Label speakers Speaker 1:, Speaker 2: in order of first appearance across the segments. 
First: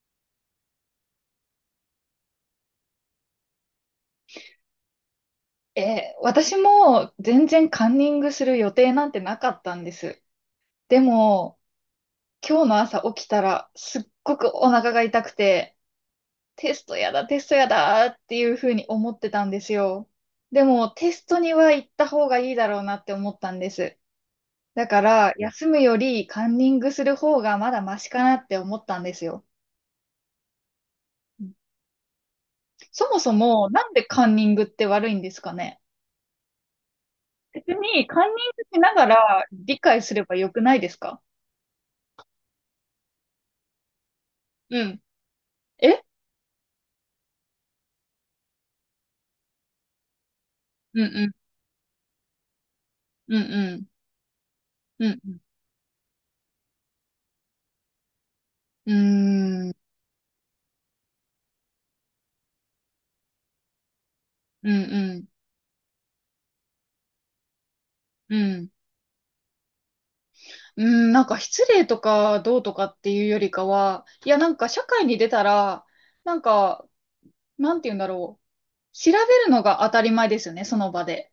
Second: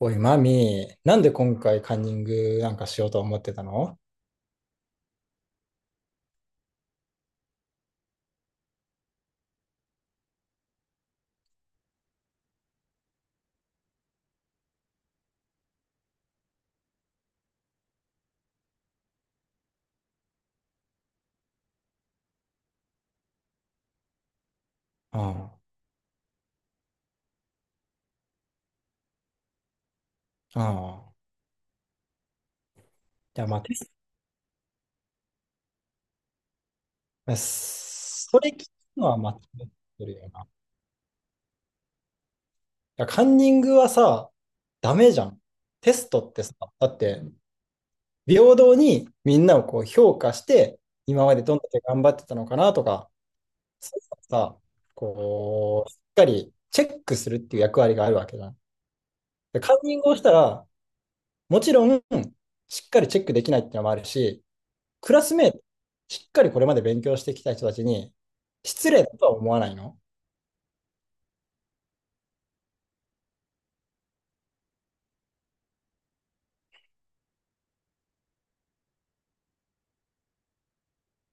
Speaker 1: おい、マミー、なんで今回カンニングなんかしようと思ってたの？
Speaker 2: 私も全然カンニングする予定なんてなかったんです。でも、今日の朝起きたらすっごくお腹が痛くて、テストやだ、テストやだっていうふうに思ってたんですよ。でも、テストには行った方がいいだろうなって思ったんです。だか
Speaker 1: うん。う
Speaker 2: ら、
Speaker 1: ん。
Speaker 2: 休むよりカンニングする方がまだマシかなって思ったんですよ。うん。そもそ
Speaker 1: じゃまあ、
Speaker 2: も、なんでカンニングって悪いんですかね？別に、カンニン
Speaker 1: それ
Speaker 2: グ
Speaker 1: 聞く
Speaker 2: しなが
Speaker 1: のは間違
Speaker 2: ら
Speaker 1: っ
Speaker 2: 理解
Speaker 1: て
Speaker 2: す
Speaker 1: る
Speaker 2: れ
Speaker 1: よ
Speaker 2: ば
Speaker 1: な。い
Speaker 2: よくないですか？
Speaker 1: やカンニングはさ、
Speaker 2: う
Speaker 1: ダ
Speaker 2: ん。
Speaker 1: メじゃん。テ
Speaker 2: え。
Speaker 1: ストってさ、だって、平等にみんなをこう評価して、
Speaker 2: う
Speaker 1: 今
Speaker 2: ん、
Speaker 1: までどんだけ頑張ってたのかなとか、
Speaker 2: うん、うん、
Speaker 1: そういうのをさ、
Speaker 2: うん、うん、
Speaker 1: こう、しっかりチェックするっていう役割があるわけじゃん。
Speaker 2: う
Speaker 1: で
Speaker 2: ん、うん、
Speaker 1: カンニングをしたら、もちろん、しっかりチェックできないっていうのもあるし、
Speaker 2: うん、
Speaker 1: ク
Speaker 2: う
Speaker 1: ラ
Speaker 2: ん、
Speaker 1: スメート、しっかりこれまで勉強してきた人たちに、
Speaker 2: うん。
Speaker 1: 失礼だとは思わないの？
Speaker 2: うん、なんか失礼とかどうとかっていうよりかは、いやなんか社会に出たら、なんか、なんて言うんだろう。調べるのが当たり前ですよね、その場で。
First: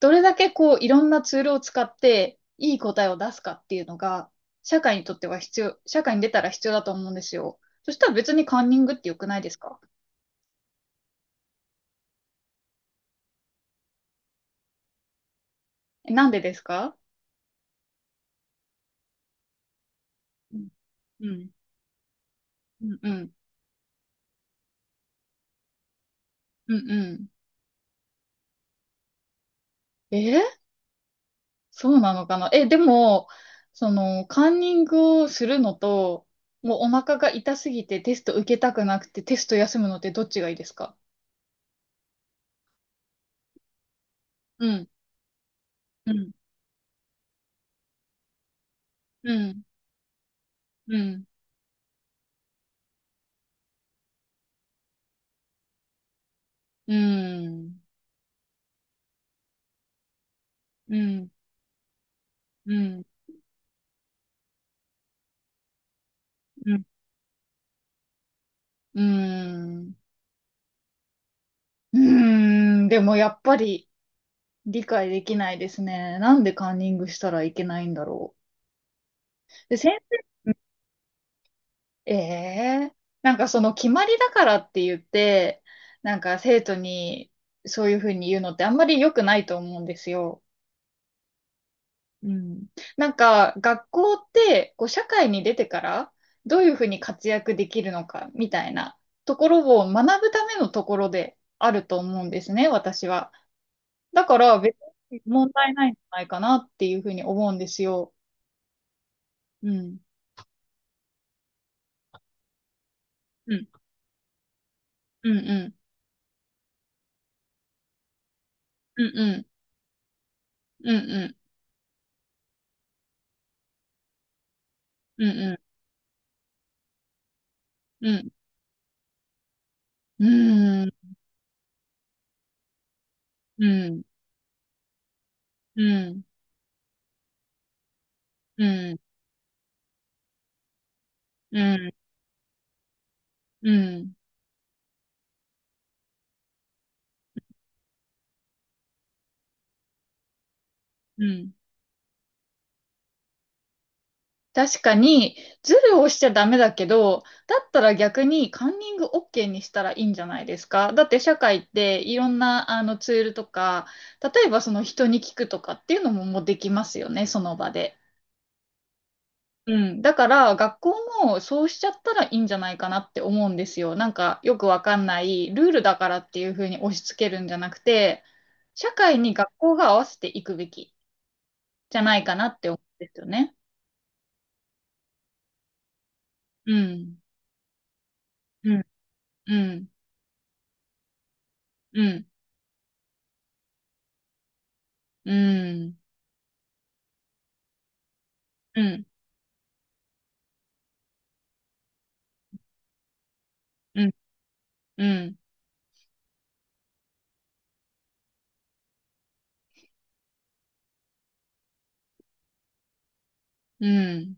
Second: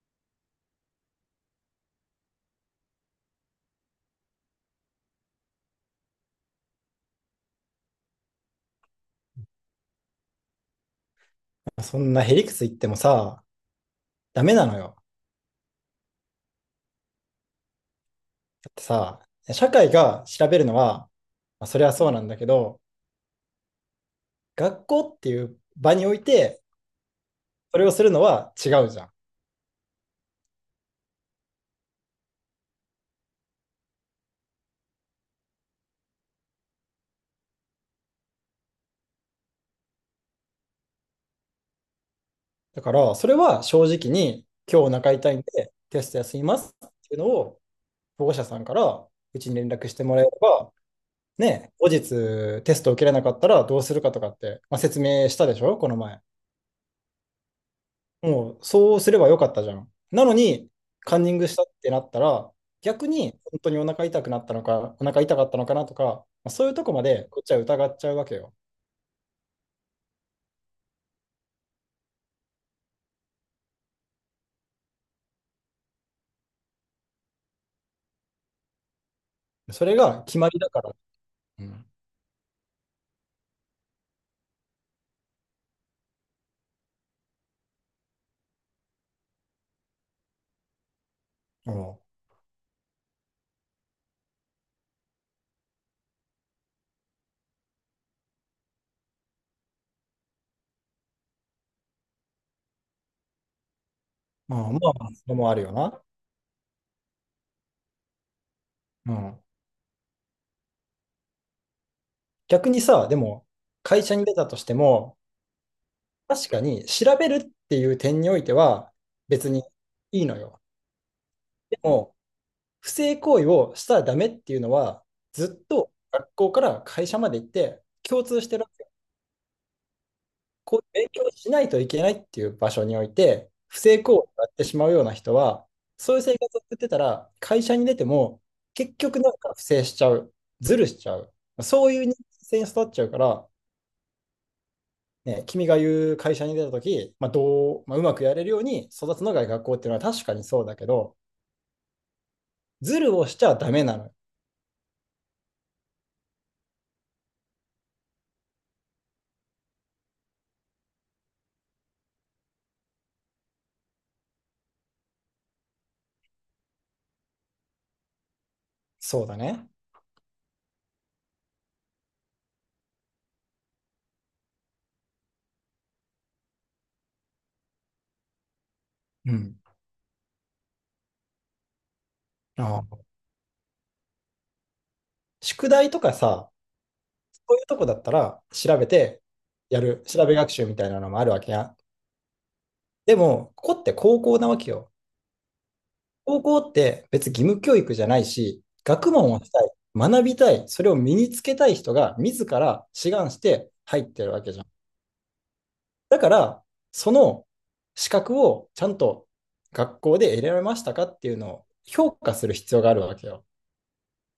Speaker 2: どれだけこう、いろんなツールを使って、いい答えを出すかっていうのが、社会にとっては必要、社会に出たら必要だと思うんですよ。そしたら別にカンニングって良くないですか？
Speaker 1: そんなへりくつ言ってもさ、ダメなのよ。
Speaker 2: え、なんでですか？
Speaker 1: だってさ、社会が調
Speaker 2: う
Speaker 1: べる
Speaker 2: ん、
Speaker 1: のは、
Speaker 2: うん、
Speaker 1: まあそれはそうなんだけど、
Speaker 2: うん、うん、
Speaker 1: 学校っていう場において、
Speaker 2: うん。うん。
Speaker 1: それをするのは違うじゃん。
Speaker 2: えーそうなのかな。え、でも、その、カンニングをするのと、もうお腹が痛すぎてテスト受けたくなくてテスト休むのってどっちがいいですか？
Speaker 1: だから、それは正直に、
Speaker 2: う
Speaker 1: 今日
Speaker 2: ん、
Speaker 1: お腹痛いんで、テ
Speaker 2: う
Speaker 1: スト
Speaker 2: ん、
Speaker 1: 休みますっていうのを、保護者さんから
Speaker 2: う
Speaker 1: うちに
Speaker 2: ん、
Speaker 1: 連絡してもらえれば、
Speaker 2: うん、
Speaker 1: ね、後日テストを受けれなかったらどうするかとかって、まあ、説明したでしょ、この前。
Speaker 2: うん、
Speaker 1: もう、そうすればよかったじゃん。なのに、
Speaker 2: うん、
Speaker 1: カ
Speaker 2: う
Speaker 1: ン
Speaker 2: ん、
Speaker 1: ニングしたってなったら、
Speaker 2: うん、
Speaker 1: 逆に本当にお腹痛くなったのか、お腹痛かったのかなとか、まあそういうとこまでこっちは疑っちゃうわけよ。
Speaker 2: うん、うん、でもやっぱり理解できないですね。なんでカンニングしたらいけないんだろう。で、
Speaker 1: そ
Speaker 2: 先。
Speaker 1: れが決まりだから。うん。
Speaker 2: ええ。なんかその決まりだからって言って、なんか生徒にそういうふうに言うのってあんまり良くないと思うんですよ。
Speaker 1: うん。
Speaker 2: うん。なんか学校ってこう社会に出てからどういうふうに活躍できるのかみたいなところを学ぶためのところであると思うんですね、私は。だか
Speaker 1: ま
Speaker 2: ら
Speaker 1: あ、
Speaker 2: 別
Speaker 1: まあ、
Speaker 2: に
Speaker 1: それも
Speaker 2: 問
Speaker 1: あるよ
Speaker 2: 題ないんじ
Speaker 1: な。
Speaker 2: ゃないかなっていうふうに思うんですよ。
Speaker 1: うん。
Speaker 2: うん。
Speaker 1: 逆にさ、でも、
Speaker 2: うん。
Speaker 1: 会社に出たとしても、
Speaker 2: うん、うん。
Speaker 1: 確かに調べるっていう点においては
Speaker 2: うん、うん。
Speaker 1: 別にいいのよ。
Speaker 2: うん、うん。
Speaker 1: でも、不正行為をしたらダメっていうのは、
Speaker 2: うん、う
Speaker 1: ずっ
Speaker 2: ん。
Speaker 1: と学校から会社まで行って
Speaker 2: う
Speaker 1: 共
Speaker 2: ん。
Speaker 1: 通してる。
Speaker 2: う
Speaker 1: こ
Speaker 2: ん。
Speaker 1: ういう勉強をしないといけないっていう場所において、
Speaker 2: う
Speaker 1: 不正
Speaker 2: ん、
Speaker 1: 行為をやってしまうような人は、
Speaker 2: う
Speaker 1: そういう
Speaker 2: ん、
Speaker 1: 生活を送ってたら、会社に出ても、
Speaker 2: う
Speaker 1: 結
Speaker 2: ん、
Speaker 1: 局なんか不正しちゃう、ずるしちゃう、
Speaker 2: う
Speaker 1: そ
Speaker 2: ん、
Speaker 1: ういう人間性に育っちゃうから、
Speaker 2: うん、
Speaker 1: ね、君が言う会社に出たとき、まあまあ、うまくやれるように育つのが学校っていうのは確かにそうだけど、
Speaker 2: うん。
Speaker 1: ずるをしちゃダメなの。
Speaker 2: 確かに、ズルをしちゃダメだけど、だったら逆にカンニング OK にしたらいいんじゃないですか？だって社会っていろんなあのツールとか、例えばその人に聞くとかっていうのももうできますよね、その場で。
Speaker 1: そうだね。
Speaker 2: うん。だから学校もそうしちゃったらいいんじゃないかなって思うんですよ。なんかよくわかんないルールだからっていうふうに押し付けるんじゃなくて、社会
Speaker 1: う
Speaker 2: に学
Speaker 1: ん。
Speaker 2: 校が合わせていくべき。じゃないかなって思う
Speaker 1: ああ、
Speaker 2: んですよね。
Speaker 1: 宿題とかさ、
Speaker 2: うん。
Speaker 1: そういうとこだったら調
Speaker 2: うん。
Speaker 1: べて
Speaker 2: う
Speaker 1: や
Speaker 2: ん。
Speaker 1: る、調べ学習みたいなのもあるわけや。
Speaker 2: うん。
Speaker 1: でも、ここって高校なわけよ。
Speaker 2: うん。
Speaker 1: 高校って別に義務教育じゃないし、
Speaker 2: うん。
Speaker 1: 学問をしたい、学びたい、それを身につけたい人が自ら志願して入
Speaker 2: う
Speaker 1: っ
Speaker 2: ん。
Speaker 1: てるわけじゃん。
Speaker 2: うん。
Speaker 1: だから、その資格をちゃんと学校で得られましたかっていうのを評価する必要があるわけよ。
Speaker 2: うん。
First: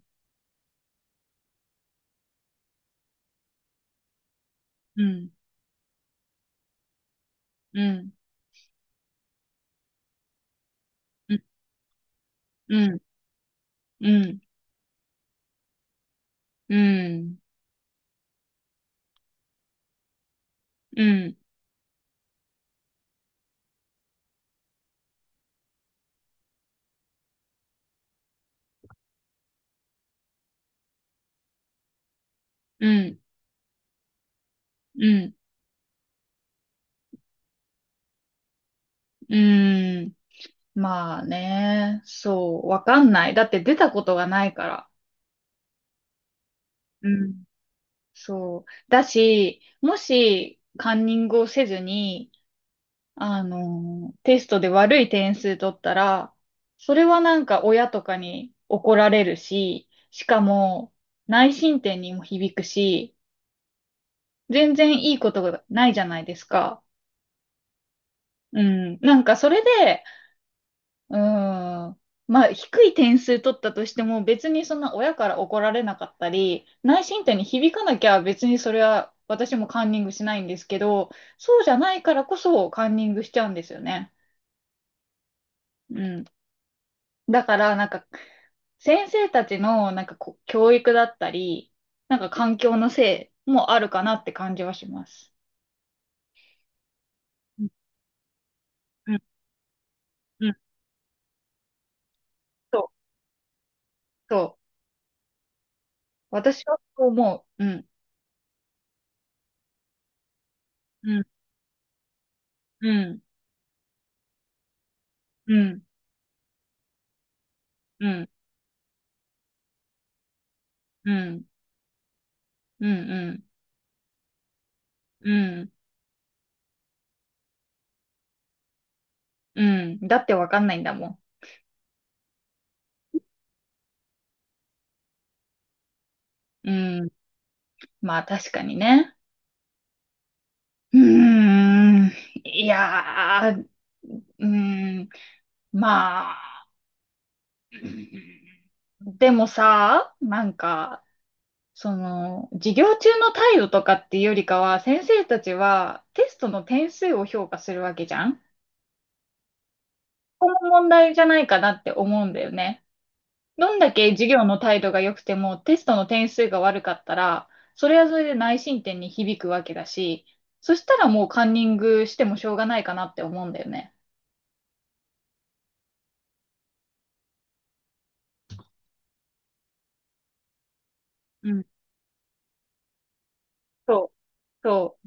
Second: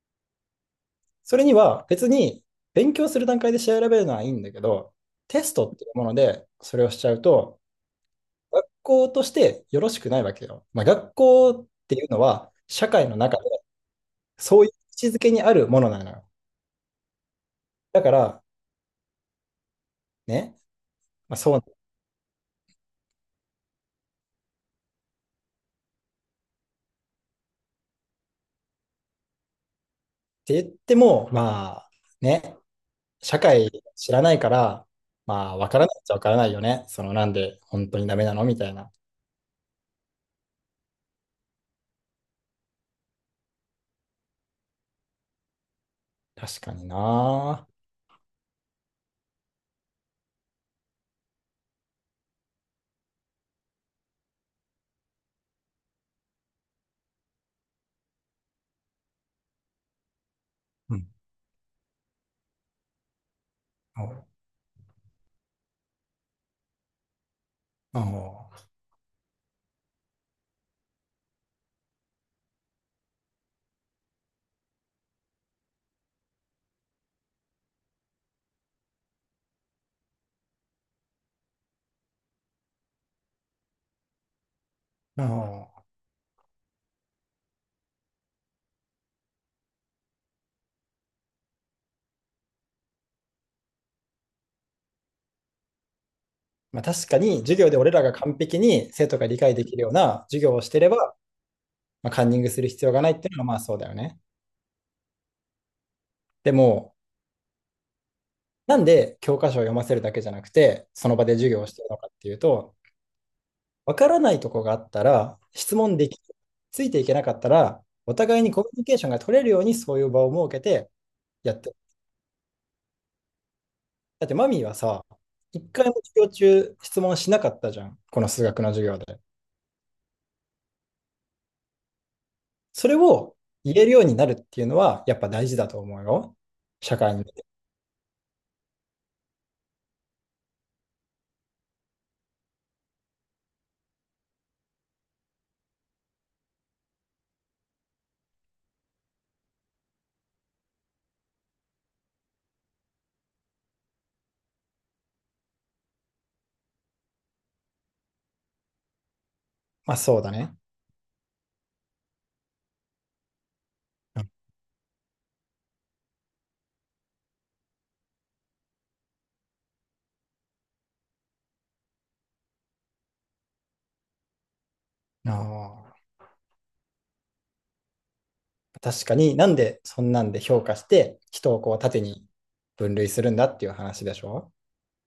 Speaker 1: それには別に勉強する段階で調べるのはいいんだけど、
Speaker 2: うん。
Speaker 1: テストっていうものでそれをしちゃうと、
Speaker 2: うん。
Speaker 1: 学校としてよろしくないわけよ。まあ、学
Speaker 2: うん。
Speaker 1: 校っていうのは
Speaker 2: う
Speaker 1: 社
Speaker 2: ん。
Speaker 1: 会の中、
Speaker 2: うん。
Speaker 1: そういう位置づけにあるものなのよ。
Speaker 2: うん。
Speaker 1: だから、ね、
Speaker 2: う
Speaker 1: ま
Speaker 2: ん。
Speaker 1: あ、そうって言っても、まあ、ね、社会知らないから、
Speaker 2: うん。
Speaker 1: まあ、わからないっちゃわからないよね。その、なんで本当にダメなのみたいな。
Speaker 2: うん。まあね。そう。わかんない。だって出たことがないから。
Speaker 1: 確かに
Speaker 2: うん。
Speaker 1: な。
Speaker 2: そう。だし、もし、カンニングをせずに、あの、テストで悪い点数取ったら、それはなんか親とかに怒られるし、しかも
Speaker 1: うん。
Speaker 2: 内申点にも響くし、
Speaker 1: お
Speaker 2: 全然いいことがないじゃないですか。う
Speaker 1: お
Speaker 2: ん。なんかそれで、うん。まあ低い点数取ったとしても別にそんな親から怒られなかったり、内申点に響かなきゃ別にそれは私もカンニングしないんですけど、そうじゃないからこそカンニングしちゃうんですよね。
Speaker 1: お、
Speaker 2: うん。だから、なんか、先生たちの、なんかこう、教育だったり、なんか環境のせいもあるかなって感じはします。
Speaker 1: まあ、確かに、授
Speaker 2: うん。
Speaker 1: 業で俺らが完璧に生
Speaker 2: う
Speaker 1: 徒
Speaker 2: ん。
Speaker 1: が理解できるような授
Speaker 2: う
Speaker 1: 業
Speaker 2: ん。
Speaker 1: をしてれば、まあ、カンニングする
Speaker 2: そう、
Speaker 1: 必要がないっていうのは、まあそうだよね。
Speaker 2: そう。
Speaker 1: で
Speaker 2: 私は
Speaker 1: も、
Speaker 2: そう思う。うん。
Speaker 1: なんで教科書を読ませるだけじゃなくて、その
Speaker 2: う
Speaker 1: 場
Speaker 2: ん。
Speaker 1: で授業をしてるのかっていうと、
Speaker 2: うん。
Speaker 1: わからないとこがあったら、
Speaker 2: う
Speaker 1: 質
Speaker 2: ん。
Speaker 1: 問でき、ついていけなかったら、
Speaker 2: う
Speaker 1: お
Speaker 2: ん。
Speaker 1: 互いにコミュニケーションが取れるようにそういう場を設けて
Speaker 2: うん。
Speaker 1: やってる。
Speaker 2: うん。
Speaker 1: だってマミーはさ、
Speaker 2: う
Speaker 1: 一
Speaker 2: ん。
Speaker 1: 回も授業中質問しなかったじゃん。この数学の授業で。
Speaker 2: うん。だってわかんないんだも
Speaker 1: それを言えるようになるっていうのは、やっぱ大事だと思うよ。
Speaker 2: ん。
Speaker 1: 社
Speaker 2: うん。
Speaker 1: 会に。
Speaker 2: まあ確かにね。うーん。いやー。うーん。まあ。うん。でもさ、なんか、その、授業中の態度とかっていうよりかは、先生たちはテストの点数を評価するわけじゃん。
Speaker 1: まあそうだね。
Speaker 2: 問題じゃないかなって思うんだよね。どんだけ授
Speaker 1: う
Speaker 2: 業の態度が良くてもテストの点数が悪かったら、それはそれで内申点に響くわけだし、そしたらもうカンニングしてもしょうがないかなって思うんだよね。
Speaker 1: ん。あ、確かに、なんでそんなんで評価して
Speaker 2: う
Speaker 1: 人を
Speaker 2: ん、
Speaker 1: こう縦に分類するんだっていう
Speaker 2: そ
Speaker 1: 話
Speaker 2: う、
Speaker 1: でしょ？
Speaker 2: そ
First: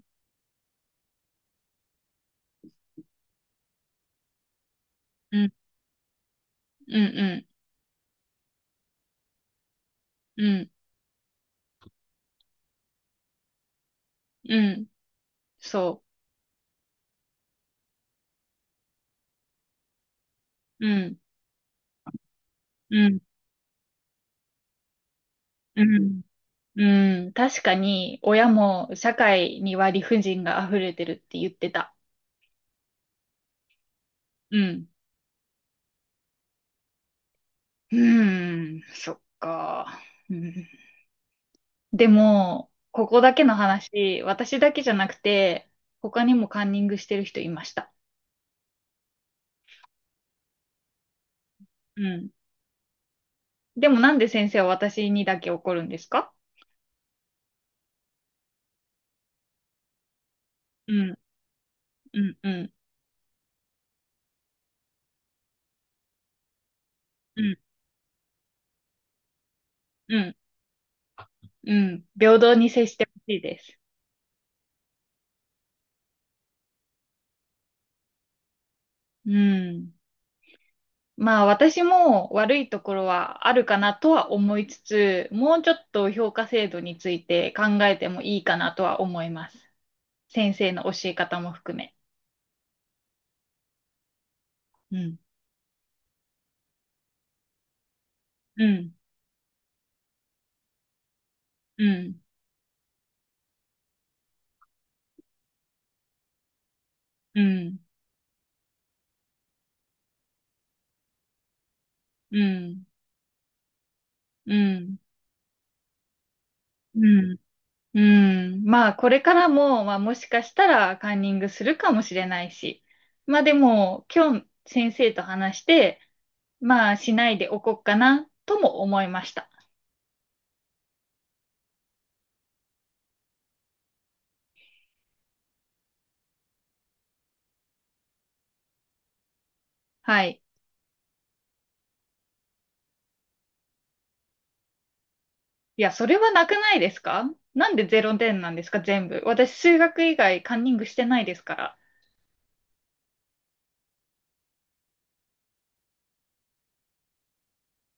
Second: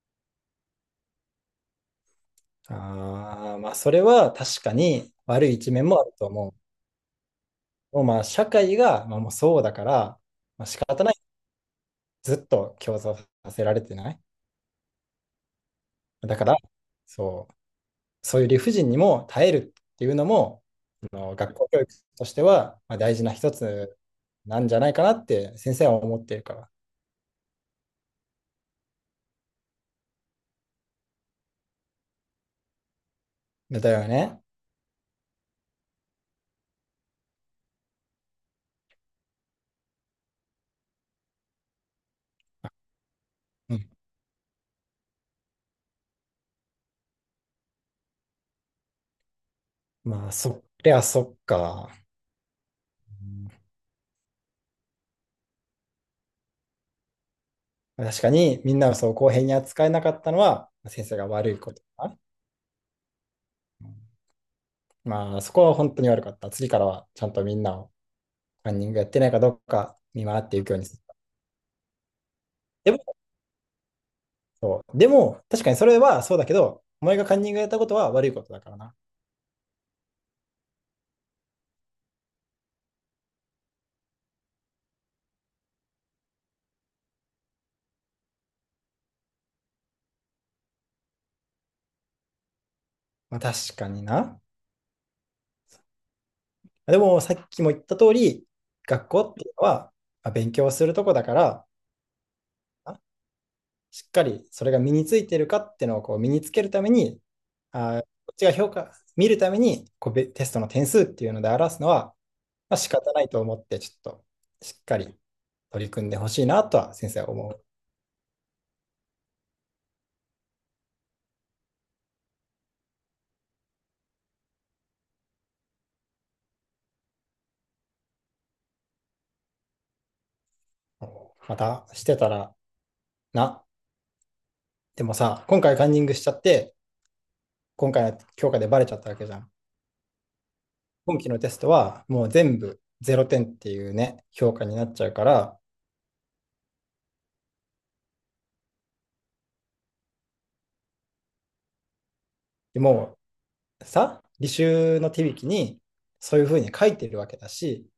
Speaker 1: ああ、まあそれは確かに
Speaker 2: う、う
Speaker 1: 悪
Speaker 2: ん、
Speaker 1: い一面もあると思
Speaker 2: うん、
Speaker 1: う。もうまあ社会がまあもうそうだから、
Speaker 2: う
Speaker 1: まあ
Speaker 2: ん、
Speaker 1: 仕方ない。ずっと競争させられてない。
Speaker 2: うん、うん、そ
Speaker 1: だから、そう、そういう理不尽にも耐えるっていうのも、
Speaker 2: う、うん、
Speaker 1: 学校教育としてはまあ
Speaker 2: う
Speaker 1: 大
Speaker 2: ん、
Speaker 1: 事な一つなんじゃないかなって先
Speaker 2: う
Speaker 1: 生は思
Speaker 2: ん。
Speaker 1: ってるか
Speaker 2: うん、確かに、親も社会には理不尽が溢れてるって言ってた。
Speaker 1: ら。だよね。
Speaker 2: うん。うん、そっか。うん、でも、ここだけの
Speaker 1: うん。
Speaker 2: 話、私だけじゃなくて、他にもカンニングしてる人いました。
Speaker 1: まあそりゃそっか。
Speaker 2: うん。
Speaker 1: うん。
Speaker 2: でもなんで先生は私にだけ怒るんですか？
Speaker 1: 確かにみんなをそう公平に扱えなかったのは
Speaker 2: う
Speaker 1: 先生
Speaker 2: ん、
Speaker 1: が悪いことだ
Speaker 2: うん、うん、
Speaker 1: な。まあ、そこは本当に悪かった。次からはちゃん
Speaker 2: う
Speaker 1: とみ
Speaker 2: ん、
Speaker 1: んなをカンニングやってないかどうか
Speaker 2: う
Speaker 1: 見
Speaker 2: ん、
Speaker 1: 回っていくようにする。
Speaker 2: うん。平等に接
Speaker 1: で
Speaker 2: してほ
Speaker 1: も、
Speaker 2: しいです。
Speaker 1: そう。でも、確かにそれはそうだけど、お前がカンニングやったことは悪いことだからな。
Speaker 2: うん。まあ私も悪いところはあるかなとは思いつつ、もうちょっと評価制度について考えてもいいかなとは思います。先生の教え方も含め。
Speaker 1: まあ、確かにな。
Speaker 2: うん。
Speaker 1: でも、さっきも言った通り、
Speaker 2: うん。
Speaker 1: 学校っていうのは、まあ、勉強するとこだから、
Speaker 2: うん。
Speaker 1: あしっかりそれが身についてるかっていうのをこう身につけるために、
Speaker 2: うん。
Speaker 1: こっちが評価、見るためにこうテストの点数っていうので表すのは、
Speaker 2: う
Speaker 1: まあ、
Speaker 2: ん。
Speaker 1: 仕方ないと思って、ちょっと
Speaker 2: う
Speaker 1: しっ
Speaker 2: ん。
Speaker 1: かり取り組んでほしいなとは
Speaker 2: う
Speaker 1: 先生は
Speaker 2: ん。
Speaker 1: 思う。
Speaker 2: うん。まあこれからも、まあもしかしたらカンニングするかもしれないし。まあでも今日先生と話して、まあしないでおこうかなとも思いました。
Speaker 1: またしてたらな。でもさ、今回カンニングしちゃって、今回の評価でバレちゃったわけじゃん。
Speaker 2: はい。
Speaker 1: 今期のテストはもう全部0点っていうね、評価になっちゃうから、
Speaker 2: いや、それはなくないですか？なんでゼロ点なんですか全部？私、数学以外カンニングしてないですから。
Speaker 1: もうさ、履修の手引きにそういうふうに書いてるわけだし、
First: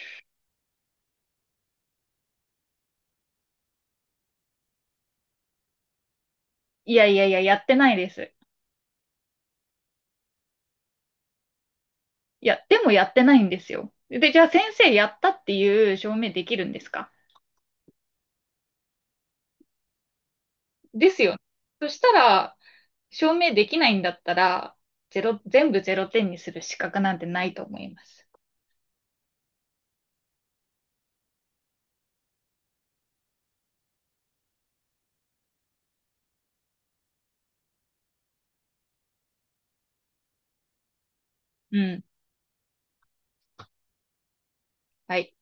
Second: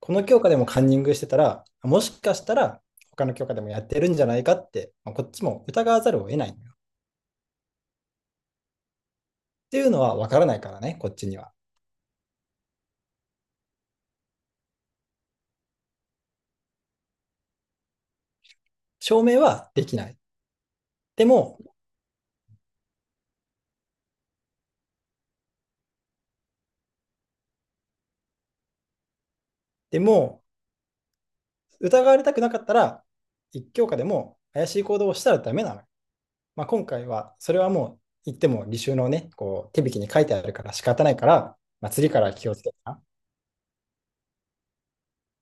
Speaker 1: この教科でもカンニングしてたら、もしかしたら他の教科でもやってるんじゃないかって、まあ、こっちも疑わざるを得ないっ
Speaker 2: いやいやいや、やってないです。
Speaker 1: ていうのは分からないからね、こっちには。
Speaker 2: いや、でもやってないんですよ。で、じゃあ先生やったっていう証明できるんですか？
Speaker 1: 証明はできない。
Speaker 2: です
Speaker 1: で
Speaker 2: よ。
Speaker 1: も、
Speaker 2: そしたら、証明できないんだったら、ゼロ、全部ゼロ点にする資格なんてないと思います。
Speaker 1: でも、疑われたくなかったら、一教科でも怪しい行動をしたらダメなの。まあ、今回は、それはもう言っても履修のね、こう手引きに書いてあるから仕方ないから、
Speaker 2: う
Speaker 1: まあ、
Speaker 2: ん。
Speaker 1: 次から気をつけてな。
Speaker 2: はい。